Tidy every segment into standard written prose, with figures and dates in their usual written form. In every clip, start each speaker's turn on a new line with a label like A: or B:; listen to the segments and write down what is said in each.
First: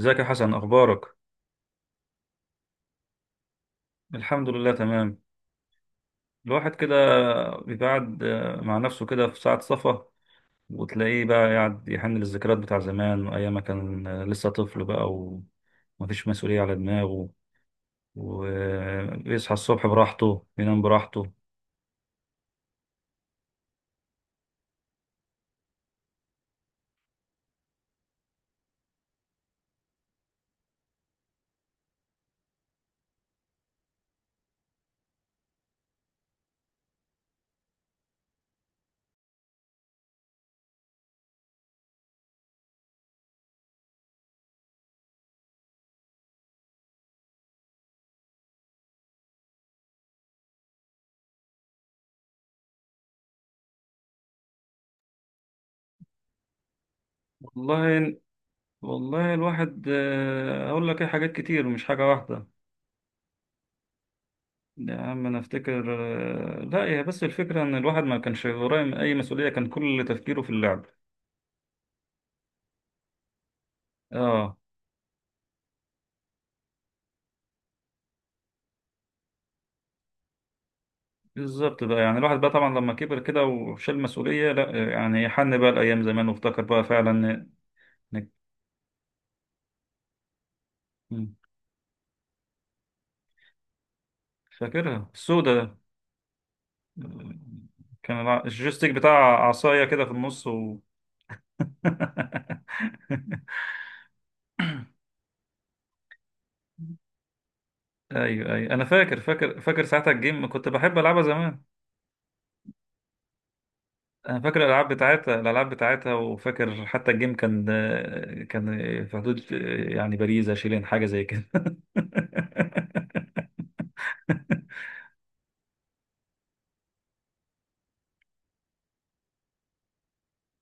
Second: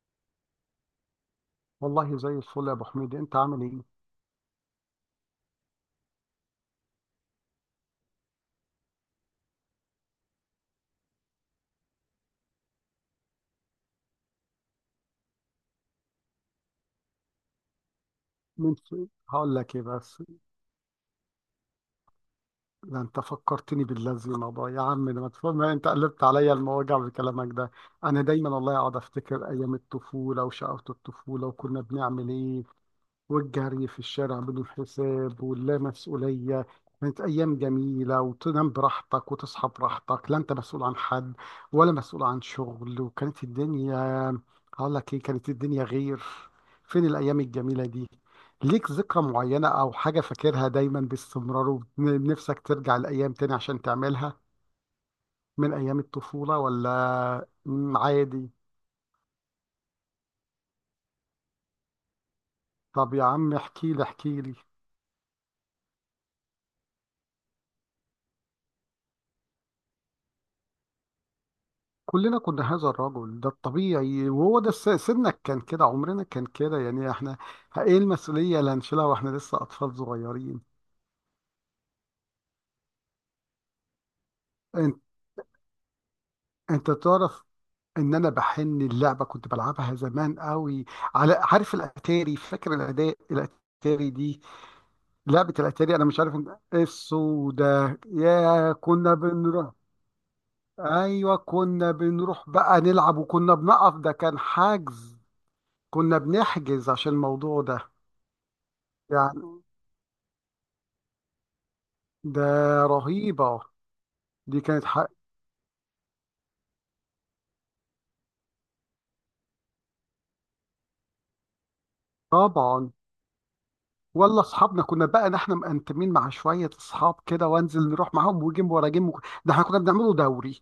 A: ازيك يا حسن، اخبارك؟
B: والله زي الفل يا ابو حميد، انت عامل ايه؟
A: الحمد لله، تمام. الواحد كده بيقعد مع نفسه كده في ساعة صفا، وتلاقيه بقى قاعد يحن للذكريات بتاع زمان وايام ما كان لسه طفل بقى، ومفيش مسؤولية على دماغه، ويصحى
B: هقول لك ايه
A: الصبح
B: بس.
A: براحته ينام براحته.
B: ده انت فكرتني باللازمه بقى يا عم، ده ما تفهم، انت قلبت عليا المواجع بكلامك ده. انا دايما والله اقعد افتكر ايام الطفوله وشقاوه الطفوله وكنا بنعمل ايه، والجري في الشارع بدون حساب واللا مسؤولية. كانت أيام جميلة، وتنام براحتك وتصحى براحتك، لا أنت مسؤول عن حد ولا مسؤول عن شغل. وكانت الدنيا، هقول لك إيه، كانت الدنيا غير. فين الأيام الجميلة دي؟ ليك ذكرى معينة أو حاجة فاكرها دايما باستمرار ونفسك ترجع الأيام تاني عشان تعملها من أيام الطفولة، ولا
A: والله،
B: عادي؟
A: والله الواحد اقول لك ايه، حاجات كتير مش حاجة واحدة.
B: طب يا عم احكي لي احكي لي.
A: يا عم انا افتكر، لا هي بس الفكرة ان الواحد ما كانش وراه اي مسؤولية، كان كل تفكيره في اللعب.
B: كلنا كنا هذا الرجل، ده الطبيعي،
A: اه.
B: وهو ده سنك، كان كده، عمرنا كان كده يعني. احنا ايه المسؤولية اللي هنشيلها واحنا لسه اطفال صغيرين؟
A: بالظبط بقى، يعني الواحد بقى طبعا لما كبر كده وشال مسؤولية، لا
B: انت
A: يعني حن بقى الأيام زمان وافتكر بقى
B: انت تعرف
A: فعلا.
B: ان
A: إنك-
B: انا بحن اللعبة كنت بلعبها زمان قوي.
A: مم.
B: على عارف الاتاري، فاكر الاداء الاتاري دي،
A: فاكرها
B: لعبة
A: السودة ده.
B: الاتاري. انا مش عارف ان السودا،
A: كان
B: يا
A: الجويستيك
B: كنا
A: بتاع
B: بنروح.
A: عصاية كده في النص.
B: ايوه كنا بنروح بقى نلعب، وكنا بنقف، ده كان حجز. كنا بنحجز عشان الموضوع ده
A: أيوه، أيوه، أنا فاكر
B: يعني.
A: فاكر فاكر ساعتها الجيم كنت بحب ألعبها زمان.
B: ده رهيبة.
A: أنا فاكر
B: دي كانت
A: الألعاب
B: حق
A: بتاعتها وفاكر حتى الجيم كان، كان في حدود، يعني باريزا شيلين حاجة زي كده.
B: طبعا. ولا اصحابنا كنا بقى احنا مقنتمين مع شوية اصحاب كده، وانزل نروح معاهم، وجيم ورا جيم، ده احنا كنا بنعمله دوري.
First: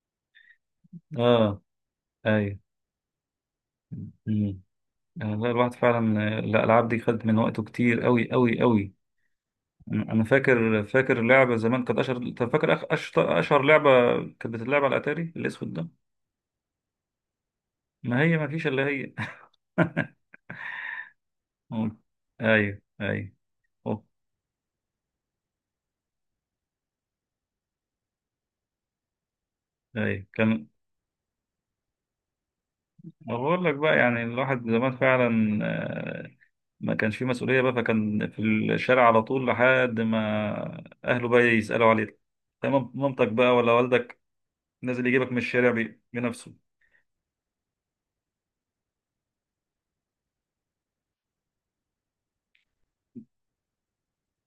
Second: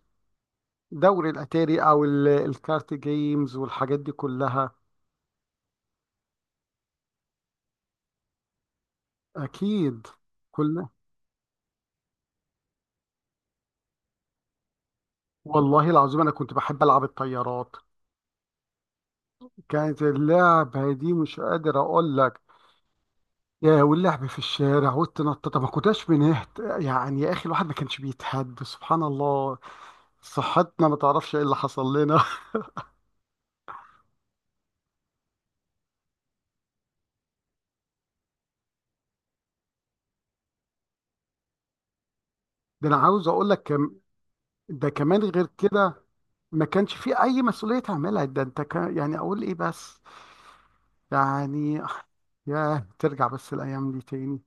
B: دوري
A: آه.
B: الاتاري او
A: أيوه.
B: الكارت جيمز والحاجات دي
A: مم.
B: كلها.
A: يعني والله الواحد فعلا، الالعاب دي خدت من وقته كتير قوي قوي قوي.
B: اكيد
A: انا فاكر
B: كلنا.
A: فاكر لعبه زمان كانت اشهر. طب فاكر اشهر اشهر لعبه كانت بتتلعب على الاتاري الاسود ده.
B: والله العظيم انا كنت بحب العب الطيارات.
A: ما هي ما فيش الا هي.
B: كانت اللعبة دي مش قادر
A: مم.
B: اقول لك.
A: ايوه، ايوه.
B: يا
A: اوه،
B: واللعب في الشارع والتنطط، ما كناش بنهت يعني يا اخي. الواحد ما كانش بيتهد، سبحان الله.
A: ايوه، كان.
B: صحتنا، ما تعرفش ايه اللي حصل لنا.
A: بقول لك بقى يعني الواحد زمان فعلا، آه، ما كانش فيه مسؤوليه بقى، فكان في الشارع على طول لحد ما اهله بقى يسالوا عليه.
B: ده
A: تمام،
B: انا
A: مامتك
B: عاوز اقول
A: بقى
B: لك
A: ولا
B: كم.
A: والدك،
B: ده
A: نازل
B: كمان
A: يجيبك من
B: غير
A: الشارع
B: كده.
A: بنفسه.
B: ما كانش في اي مسؤوليه تعملها، ده انت كان يعني اقول ايه بس. يعني يا ترجع بس الايام دي تاني.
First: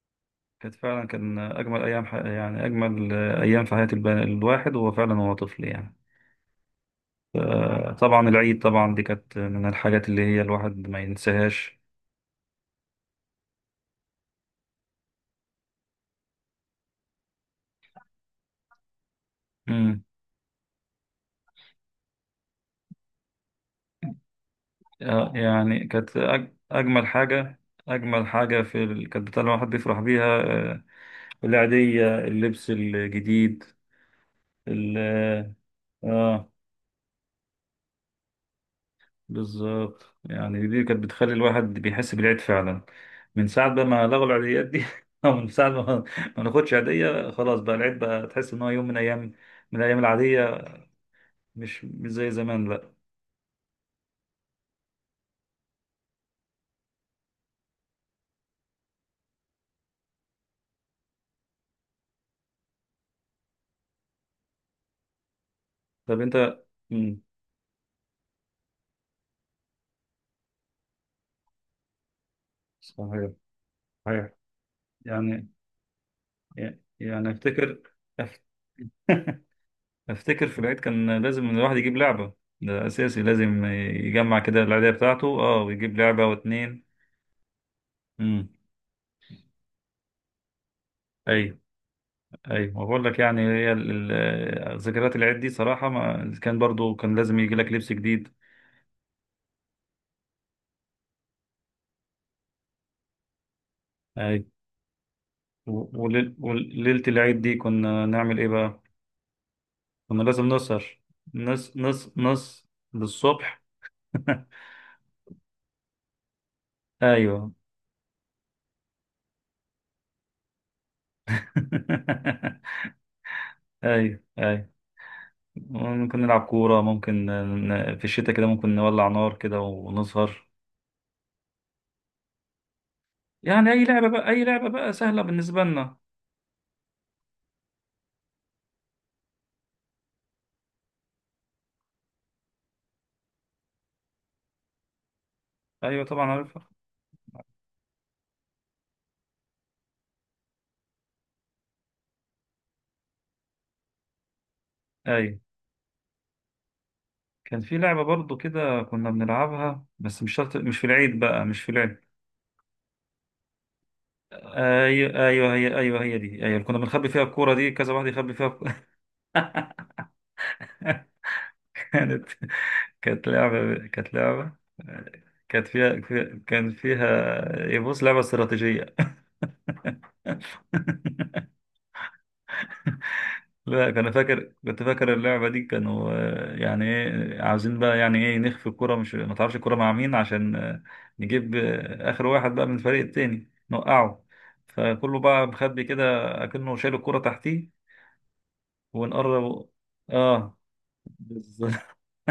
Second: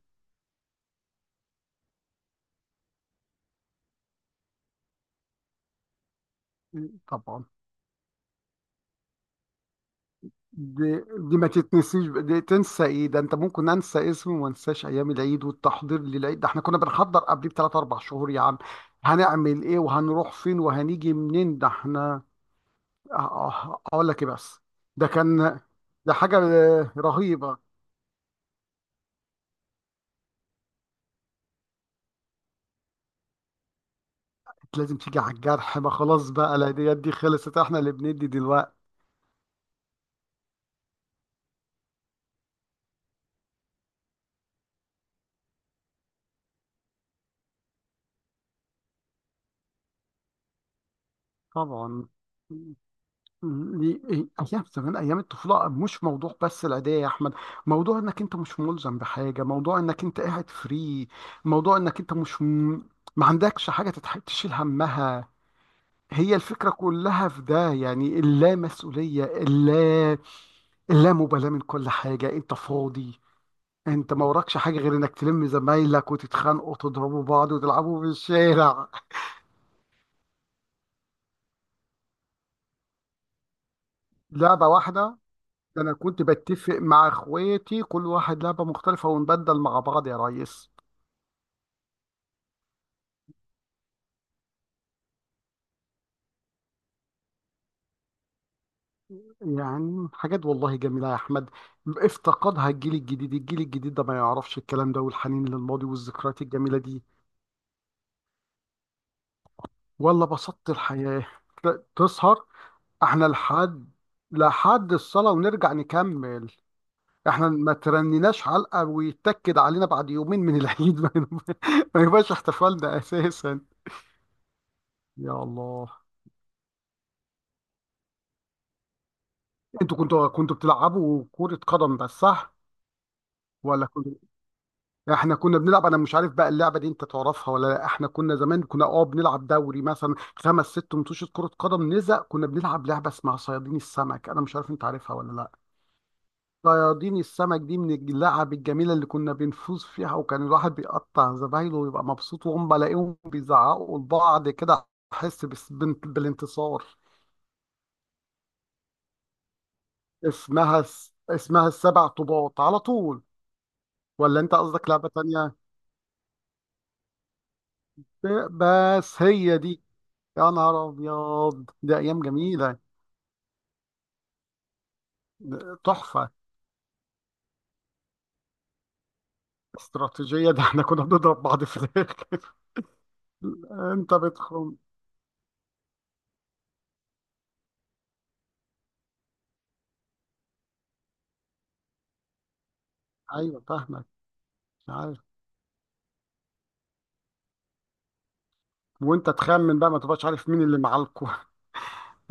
A: كانت فعلا كان أجمل أيام، يعني أجمل أيام في حياة الواحد، وهو فعلا هو طفل يعني.
B: طبعا.
A: طبعا، العيد طبعا دي كانت من الحاجات اللي هي الواحد ما
B: دي, دي ما
A: ينساهاش.
B: تتنسيش، دي تنسى ايه؟ ده انت ممكن انسى اسمه وما انساش ايام العيد والتحضير للعيد. ده احنا كنا بنحضر قبليه بثلاث اربع شهور يا عم. هنعمل ايه
A: امم.
B: وهنروح فين وهنيجي منين، ده احنا. اقول لك ايه بس. ده كان،
A: يعني
B: ده
A: كانت
B: حاجة
A: أجمل
B: رهيبة.
A: حاجة، أجمل حاجة كانت بتاع الواحد بيفرح بيها، العيدية، اللبس الجديد.
B: كانت
A: ال...
B: لازم تيجي على الجرح، ما خلاص
A: آه
B: بقى العيديات دي خلصت، احنا اللي بندي دلوقتي.
A: بالظبط، يعني دي كانت بتخلي الواحد بيحس بالعيد فعلا. من ساعة بقى ما لغوا العيديات دي، أو من ساعة ما ناخدش عيدية، خلاص بقى العيد بقى تحس إن هو يوم من أيام، من الأيام العادية، مش
B: طبعا.
A: مش زي زمان. لأ.
B: دي ايام زمان، ايام الطفوله، مش موضوع بس العيديه يا احمد. موضوع انك انت مش ملزم بحاجه، موضوع انك انت قاعد فري. موضوع انك انت مش م... ما عندكش حاجه تشيل همها.
A: طب
B: هي
A: أنت.
B: الفكره
A: مم.
B: كلها في ده يعني، اللا مسؤوليه، اللامبالاه من كل حاجه، انت فاضي.
A: صحيح،
B: انت ما
A: صحيح.
B: وراكش حاجه غير انك تلم
A: يعني،
B: زمايلك وتتخانقوا وتضربوا بعض
A: أفتكر،
B: وتلعبوا في
A: أف-
B: الشارع.
A: أفتكر في العيد كان لازم الواحد يجيب لعبة، ده أساسي، لازم يجمع كده
B: لعبه
A: العيدية
B: واحده.
A: بتاعته. أه،
B: ده انا
A: ويجيب
B: كنت
A: لعبة
B: بتفق
A: واتنين.
B: مع اخواتي، كل واحد
A: مم.
B: لعبه مختلفه ونبدل مع بعض يا ريس.
A: أي. ايوه، ما بقول لك يعني هي ذكريات العيد دي صراحه، ما كان برضو كان لازم يجي لك لبس جديد.
B: يعني حاجات والله جميله يا احمد، افتقدها الجيل الجديد. الجيل الجديد ده ما
A: ايوه.
B: يعرفش الكلام ده والحنين للماضي والذكريات الجميله دي.
A: وليله العيد دي، كنا نعمل ايه بقى؟ كنا
B: ولا
A: لازم
B: بسطت
A: نسهر
B: الحياه.
A: نص
B: ت-
A: نص
B: تسهر
A: نص
B: احنا
A: للصبح.
B: لحد لحد الصلاه ونرجع نكمل. احنا
A: ايوه.
B: ما ترنيناش علقه ويتاكد علينا بعد يومين من العيد ما يبقاش احتفالنا اساسا.
A: ايوه، ايوه.
B: يا الله.
A: ممكن نلعب كوره، ممكن في الشتاء كده ممكن نولع نار كده
B: انتوا كنتوا
A: ونسهر.
B: كنتوا بتلعبوا كرة قدم بس، صح؟
A: يعني اي
B: ولا
A: لعبه
B: كنتوا،
A: بقى، اي لعبه بقى سهله
B: احنا كنا
A: بالنسبه
B: بنلعب.
A: لنا.
B: انا مش عارف بقى اللعبة دي انت تعرفها ولا لا. احنا كنا زمان كنا بنلعب دوري مثلا خمس ست متوشة كرة قدم نزق. كنا بنلعب لعبة اسمها صيادين السمك، انا مش عارف انت عارفها ولا لا.
A: ايوه طبعا، عارفها.
B: صيادين السمك دي من اللعب الجميلة اللي كنا بنفوز فيها، وكان الواحد بيقطع زمايله ويبقى مبسوط، وهم بلاقيهم بيزعقوا لبعض كده.
A: ايوه،
B: احس بالانتصار.
A: كان في لعبة برضو كده كنا بنلعبها، بس مش شرط، مش
B: اسمها
A: في العيد بقى، مش
B: اسمها
A: في العيد.
B: السبع طوبات على طول. ولا انت قصدك لعبة
A: أيوة، أيوة،
B: تانية؟
A: هي أيوة هي دي. أيوة، كنا بنخبي فيها الكورة دي، كذا واحد يخبي فيها الكورة.
B: بس هي دي. يا نهار ابيض، دي ايام
A: كانت
B: جميله.
A: كانت لعبة، كانت
B: ده
A: فيها
B: تحفه.
A: كان فيها، يبص، لعبة استراتيجية.
B: استراتيجيه. ده احنا كنا بنضرب بعض في الاخر.
A: لا كان
B: انت
A: فاكر،
B: بتخم.
A: كنت فاكر اللعبة دي، كانوا يعني ايه عاوزين بقى، يعني ايه نخفي الكرة، مش ما تعرفش الكرة مع مين، عشان نجيب آخر واحد بقى من الفريق التاني،
B: ايوه فاهمك.
A: نوقعه،
B: مش عارف.
A: فكله بقى مخبي كده، أكنه شايل الكرة تحتيه،
B: وانت
A: ونقرب.
B: تخمن بقى، ما تبقاش عارف
A: اه،
B: مين اللي معاكوا.
A: بالظبط.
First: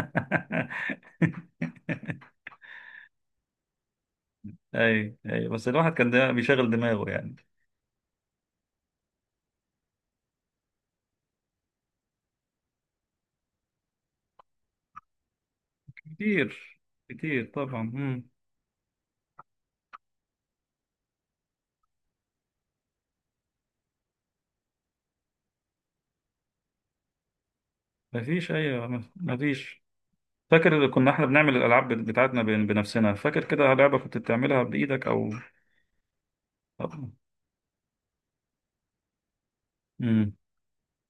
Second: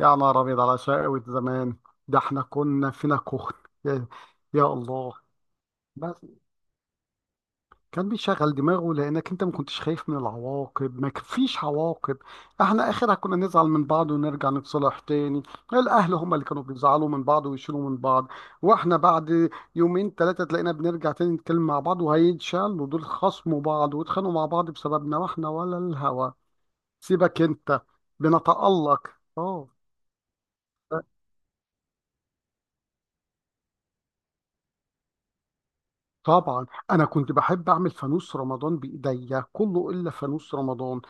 B: يا نهار ابيض على شقاوة زمان. ده احنا كنا فينا كخن. يا يا الله.
A: اي، اي. بس الواحد كان
B: بس
A: ده بيشغل دماغه يعني.
B: كان بيشغل دماغه، لانك انت ما كنتش خايف من العواقب، ما فيش عواقب. احنا اخرها كنا نزعل من بعض ونرجع نتصالح تاني. الاهل هم اللي كانوا
A: كتير،
B: بيزعلوا من بعض
A: كتير طبعا.
B: ويشيلوا من
A: مم.
B: بعض. واحنا بعد يومين ثلاثة تلاقينا بنرجع تاني نتكلم مع بعض، وهيتشالوا دول خصموا بعض واتخانقوا مع بعض بسببنا، واحنا ولا الهوى. سيبك انت.
A: مفيش. ايوه.
B: بنتألق. اه
A: مفيش. فاكر اللي كنا احنا بنعمل الالعاب بتاعتنا بنفسنا، فاكر كده لعبه كنت بتعملها بايدك او...
B: طبعا، انا كنت بحب اعمل فانوس رمضان بايديا. كله الا
A: امم.
B: فانوس رمضان.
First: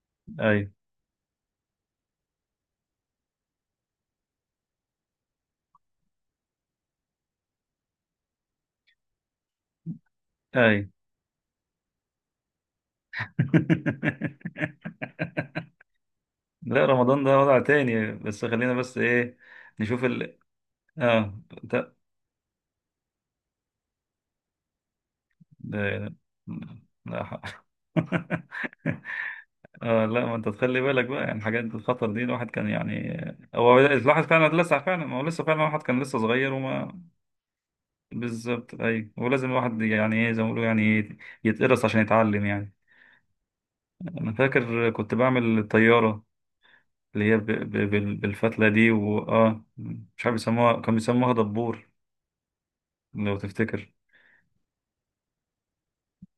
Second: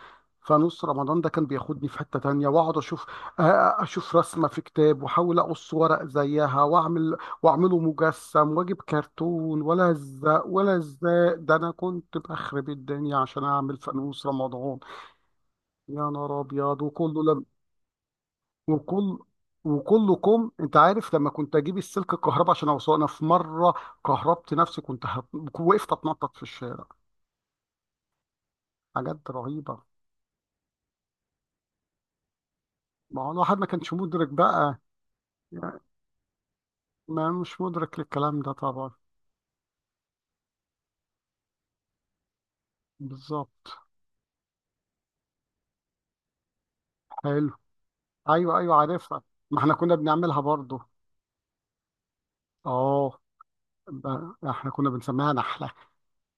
A: اي،
B: فانوس رمضان ده كان بياخدني في حتة تانية. واقعد اشوف رسمة في كتاب، واحاول اقص ورق زيها، واعمله مجسم، واجيب كرتون ولا الزق ولا
A: اي.
B: الزق ده انا كنت بخرب الدنيا عشان اعمل فانوس رمضان. يا نهار ابيض
A: لا،
B: وكله
A: رمضان ده
B: لم.
A: وضع تاني، بس خلينا بس
B: وكل
A: ايه، نشوف
B: وكله كم. انت عارف لما
A: اه
B: كنت اجيب
A: ده.
B: السلك الكهرباء عشان اوصله، انا في مره كهربت نفسي، وقفت
A: ده
B: اتنطط في الشارع.
A: لا،
B: حاجات رهيبة.
A: اه لا، ما انت تخلي بالك بقى يعني الحاجات دي، الخطر دي الواحد كان يعني،
B: ما هو الواحد ما
A: هو
B: كانش
A: لاحظ
B: مدرك
A: فعلا لسه
B: بقى.
A: فعلا، ما هو لسه فعلا
B: يعني
A: الواحد كان لسه صغير وما...
B: ما مش مدرك للكلام ده
A: بالظبط،
B: طبعا.
A: ايوه، ولازم الواحد، يعني ايه، زي ما بيقولوا، يعني ايه، يتقرص عشان يتعلم يعني.
B: بالظبط.
A: انا فاكر كنت بعمل الطياره اللي هي
B: حلو. ايوه
A: بالفتله
B: ايوه
A: دي،
B: عارفها. ما احنا كنا
A: مش عارف
B: بنعملها
A: بيسموها،
B: برضو.
A: كانوا بيسموها دبور،
B: اه،
A: لو تفتكر.
B: احنا كنا بنسميها نحلة.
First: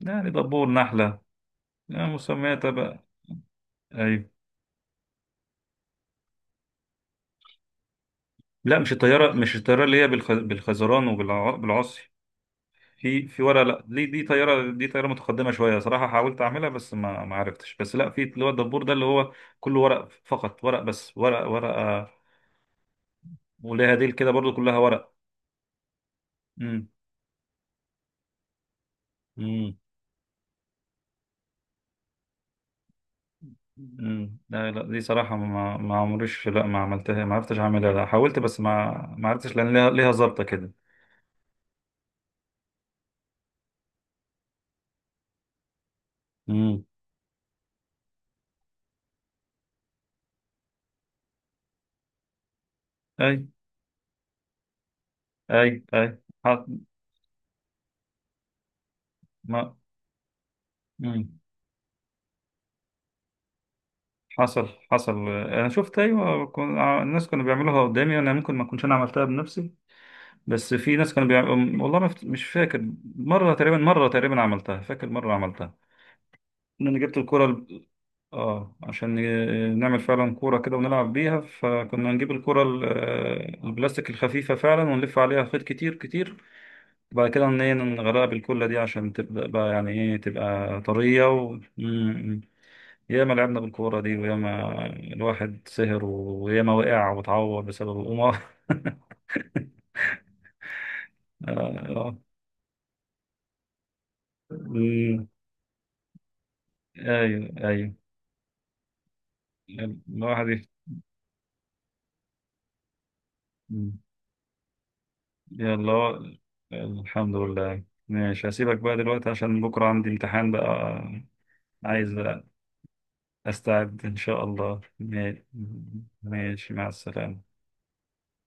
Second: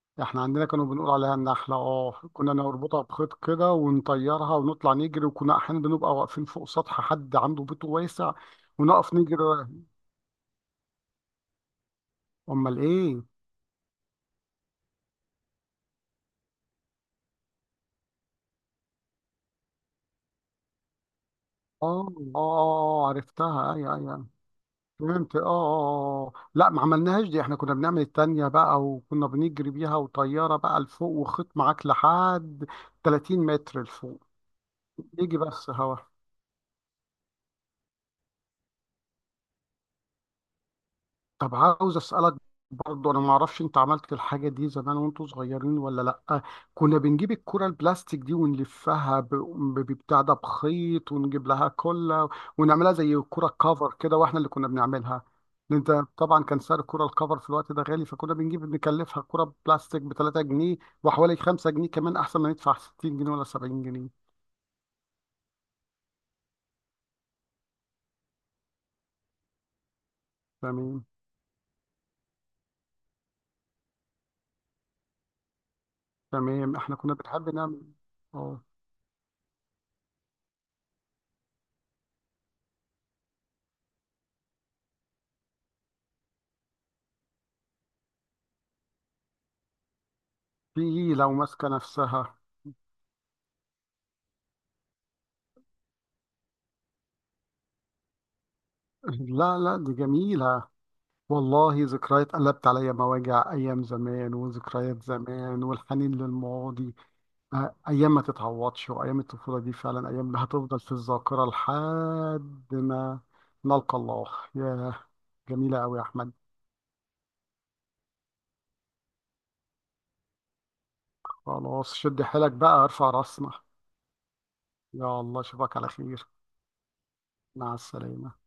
A: يعني
B: احنا عندنا
A: دبور،
B: كانوا بنقول
A: نحله،
B: عليها النحلة.
A: يعني
B: اه كنا
A: مسمياتها
B: نربطها
A: بقى.
B: بخيط كده
A: ايوه.
B: ونطيرها ونطلع نجري، وكنا احيانا بنبقى واقفين فوق سطح حد عنده بيت واسع.
A: لا، مش
B: ونقف
A: الطياره،
B: نجري.
A: مش الطياره اللي هي بالخزران وبالعصي،
B: امال ايه.
A: في في ورقه. لا، دي طياره، طياره متقدمه شويه صراحه، حاولت اعملها بس ما عرفتش. بس لا، في اللي هو الدبور ده اللي هو كله ورق، فقط ورق، بس ورق،
B: اه
A: ورقه،
B: اه اه عرفتها،
A: وليها
B: ايوه
A: ديل
B: ايوه.
A: كده برضو كلها ورق.
B: فهمت اه لا ما
A: امم،
B: عملناهاش دي، احنا كنا بنعمل التانية بقى وكنا بنجري
A: امم،
B: بيها، وطيارة بقى لفوق وخيط معاك لحد 30 متر لفوق.
A: امم. لا، لا، دي صراحة
B: يجي بس
A: ما
B: هوا.
A: عمريش، لا ما عملتها، ما عرفتش اعملها، لا حاولت بس ما عرفتش لان ليها ظابطة كده.
B: طب عاوز اسالك، برضه انا ما اعرفش انت عملت الحاجه دي زمان وانتوا صغيرين ولا لا؟
A: امم.
B: كنا بنجيب الكره البلاستيك دي ونلفها ببتاع ده بخيط، ونجيب لها كله ونعملها زي
A: اي،
B: الكره كفر كده، واحنا اللي كنا بنعملها.
A: اي،
B: انت.
A: اي.
B: طبعا كان
A: ح-
B: سعر الكره الكفر في الوقت ده غالي، فكنا بنجيب نكلفها كره
A: ما...
B: بلاستيك ب 3 جنيه وحوالي
A: مم.
B: 5 جنيه، كمان احسن ما ندفع 60 جنيه ولا 70 جنيه.
A: حصل، حصل، انا شفت، ايوه، الناس كانوا بيعملوها قدامي، انا ممكن ما كنتش انا عملتها بنفسي، بس في
B: تمام.
A: ناس كانوا بيعملوا. والله ما فت- مش فاكر. مره تقريبا عملتها، فاكر مره عملتها،
B: تمام
A: ان
B: احنا
A: انا
B: كنا
A: جبت
B: بنحب
A: الكره.
B: نعمل. اه،
A: اه، عشان نعمل فعلا كورة كده ونلعب بيها، فكنا نجيب الكورة البلاستيك الخفيفة فعلا، ونلف عليها خيط كتير كتير، وبعد كده إن هي نغرقها بالكلة دي عشان تبقى بقى يعني ايه
B: في
A: تبقى
B: إيه
A: طرية.
B: لو ماسكه نفسها.
A: مم. ياما لعبنا بالكورة دي، وياما الواحد سهر، وياما وقع واتعور بسبب القمار.
B: لا لا دي جميله. والله
A: آه، آه.
B: ذكريات قلبت عليا مواجع، أيام زمان وذكريات
A: مم.
B: زمان والحنين للماضي.
A: ايوه، ايوه.
B: أيام ما تتعوضش، وأيام الطفولة دي فعلا أيام
A: الواحد
B: هتفضل في الذاكرة لحد ما نلقى
A: يفتح.
B: الله. يا جميلة
A: يلا
B: أوي يا
A: هو-
B: أحمد.
A: الحمد لله، ماشي، هسيبك بقى دلوقتي عشان بكرة عندي امتحان بقى،
B: خلاص،
A: عايز
B: شد حيلك بقى، ارفع راسنا.
A: أستعد إن شاء الله.
B: يا الله، أشوفك على خير.
A: ماشي، مع السلامة.
B: مع السلامة.